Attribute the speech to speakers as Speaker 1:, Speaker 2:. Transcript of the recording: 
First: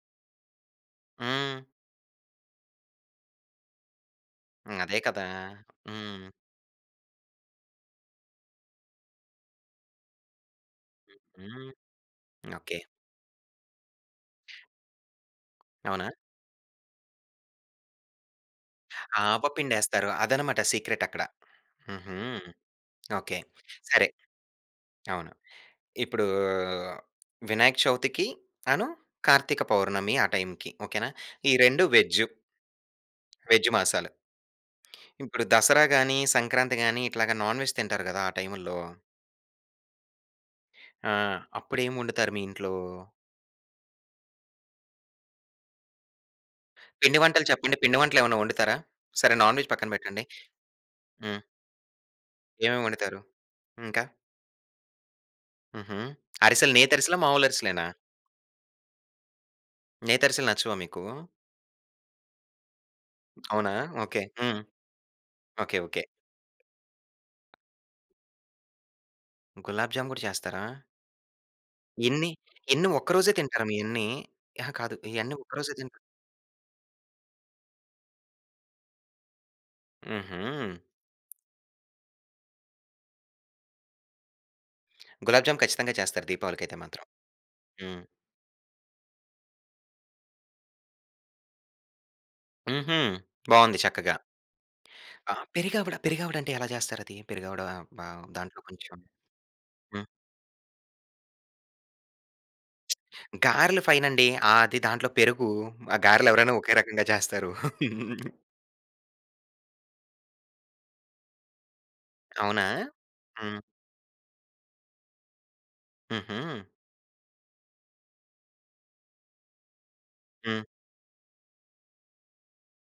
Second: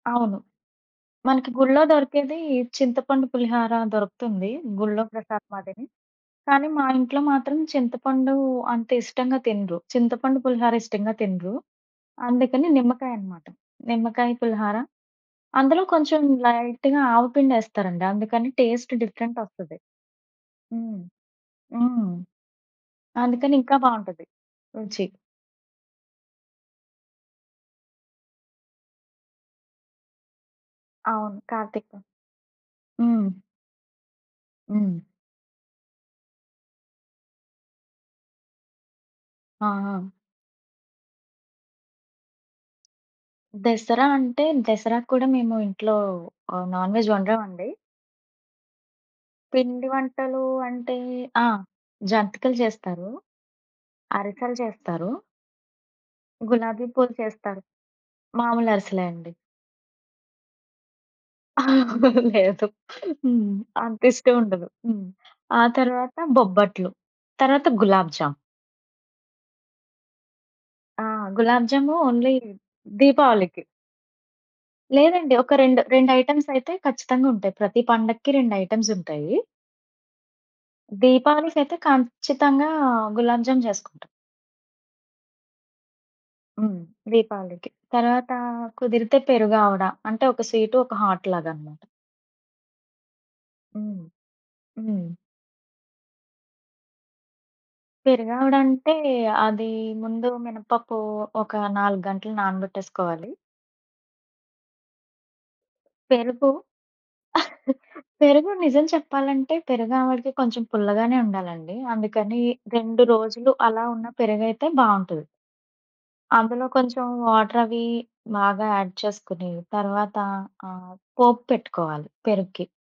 Speaker 1: అవును. మనకి
Speaker 2: హ్మ్.
Speaker 1: గుళ్ళొ దొరికేది చింతపండు పులిహార దొరుకుతుంది
Speaker 2: హ్మ్. అదే
Speaker 1: గుళ్ళో
Speaker 2: కదా!
Speaker 1: ప్రసాదం అదే.
Speaker 2: హ్మ్.
Speaker 1: కానీ మా ఇంట్లో మాత్రం చింతపండు అంత ఇష్టంగా తినరు. చింతపండు పులిహార ఇష్టంగా తినరు.
Speaker 2: హుహు.
Speaker 1: అందుకని
Speaker 2: ఓకే.
Speaker 1: నిమ్మకాయనమాట, నిమ్మకాయ పులిహార అందులో
Speaker 2: అవునా?
Speaker 1: కొంచెం లైట్‌గా ఆవపిండేస్తారండి. అందుకని టేస్ట్ డిఫరెంట్ ఒస్తది.
Speaker 2: ఆవపిండేస్తారు అదన్నమాట
Speaker 1: హ్మ్,
Speaker 2: సీక్రెట్ అక్కడ.
Speaker 1: హ్మ్.
Speaker 2: హుహు. ఓకే.
Speaker 1: అందుకని ఇంకా
Speaker 2: సరే.
Speaker 1: బావుంటది రుచి.
Speaker 2: అవును. ఇప్పుడూ వినాయక చవితికి అను కార్తీక పౌర్ణమి ఆ టైమ్‌కి ఓకేనా.
Speaker 1: అవును.
Speaker 2: ఈ రెండు
Speaker 1: కార్తీకం,
Speaker 2: వేజ్జు.
Speaker 1: హ్మ్.
Speaker 2: వేజ్ మాసాలు.
Speaker 1: హ్మ్.
Speaker 2: ఇప్పుడు దసరా గాని, సంక్రాంతి గాని ఇట్లాగ నాన్ వెజ్ తింటారు గదా ఆ టైము‌ల్లో
Speaker 1: ఆహా!
Speaker 2: ఆ! అప్పుడేం వండుతారు మీ ఇంట్లో?
Speaker 1: దసరా అంటే దసరాక్కూడా మేము ఇంట్లో ఆ నాన్‌వెజ్
Speaker 2: పిండి వంటలు
Speaker 1: వండమండి.
Speaker 2: చెప్పండి. పిండి వంటలేమన్నా వండుతారా? సరే నాన్ వేజ్
Speaker 1: పిండి
Speaker 2: పక్కన పెట్టండి.
Speaker 1: వంటలు అంటే,
Speaker 2: హ్మ్
Speaker 1: ఆ! జంతికలు
Speaker 2: ఏవేమి
Speaker 1: చేస్తారు.
Speaker 2: వండుతారు? ఇంకా?
Speaker 1: అరిసెలు చేస్తారు.
Speaker 2: హుహు. అరిసెలు
Speaker 1: గులాబీ పూలు
Speaker 2: నేతరిసెలా మాములు
Speaker 1: చేస్తారు.
Speaker 2: అరిసెలేనా?
Speaker 1: మామూలు అరిసెలే అండి.
Speaker 2: నేతఅరిసెలు నచ్చవా మీకూ?
Speaker 1: లేదు. హ్మ్.
Speaker 2: అవునా? ఓకే.
Speaker 1: అంతిష్టం
Speaker 2: హ్మ్.
Speaker 1: ఉండదు. హ్మ్. ఆ
Speaker 2: ఓకే, ఓకే.
Speaker 1: తరవాత బొబ్బట్లు. తరవాత గులాబ్ జామ్.
Speaker 2: గులాబ్ జామ్ కూడా చేస్తారా?
Speaker 1: ఆ! గులాబ్ జాము
Speaker 2: ఎన్ని?
Speaker 1: ఓన్లీ
Speaker 2: ఎన్ని ఒక్కరోజే
Speaker 1: దీపావళికి.
Speaker 2: తింటార మీయన్నీ? అహా! కాదు
Speaker 1: లేదండి.
Speaker 2: ఇయన్నీ
Speaker 1: ఒక
Speaker 2: ఒక్కరోజే
Speaker 1: 2
Speaker 2: తింటా
Speaker 1: రెండైటెమ్స్ అయితే ఖచ్చితంగా ఉంటాయి. ప్రతి పండక్కి రెండైటెమ్స్ ఉంటాయి.
Speaker 2: హుహు.
Speaker 1: దీపావళికయితే ఖంచ్చితంగా గులాబ్ జామ్ చేసుకుంటాం.
Speaker 2: గులాబ్ జామ్ ఖచ్చితంగా చేస్తారు దీపావళికైతే
Speaker 1: హ్మ్.
Speaker 2: మాత్రం.
Speaker 1: దీపావళికి.
Speaker 2: హ్మ్.
Speaker 1: తరవాత కుదిరితే పెరుగు ఆవడ. అంటే ఒక స్వీట్ ఒక హాట్ లాగాన్నమాట.
Speaker 2: హుహు. బావుంది
Speaker 1: హ్మ్.
Speaker 2: చక్కగా.
Speaker 1: హ్మ్.
Speaker 2: ఆ! పెరిగావడ పెరిగావడా అంటే ఎలా చేస్తారది? పెరుగావడ ఆహ్, బ దాంట్లో
Speaker 1: పెరుగావడంటే,
Speaker 2: కొంచెం
Speaker 1: అది
Speaker 2: హ్మ్.
Speaker 1: ముందు మినపప్పు ఒక 4 గంటలు నానబెట్టేసుకోవాలి.
Speaker 2: గారెలు ఫైనండి. ఆది దాంట్లో పెరుగు, ఆ గారెలు
Speaker 1: పెరుగు.
Speaker 2: ఎవరైనా ఒకే రకంగా చేస్తారు.
Speaker 1: పెరుగు నిజం చెప్పాలంటే పెరుగావడకి కొంచెం పుల్లగానే ఉండాలండి. అందుకని
Speaker 2: అవునా?
Speaker 1: 2 రోజులు
Speaker 2: హ్మ్.
Speaker 1: అలా ఉన్న పెరుగైతే బావుంటది.
Speaker 2: హుహు.
Speaker 1: అందులో కొంచెం వాటర్ అవి బాగా యాడ్ చేసుకొని. తర్వాత
Speaker 2: హ్మ్.
Speaker 1: ఆ పోపు పెట్టుకోవాలి పెరుగుకి.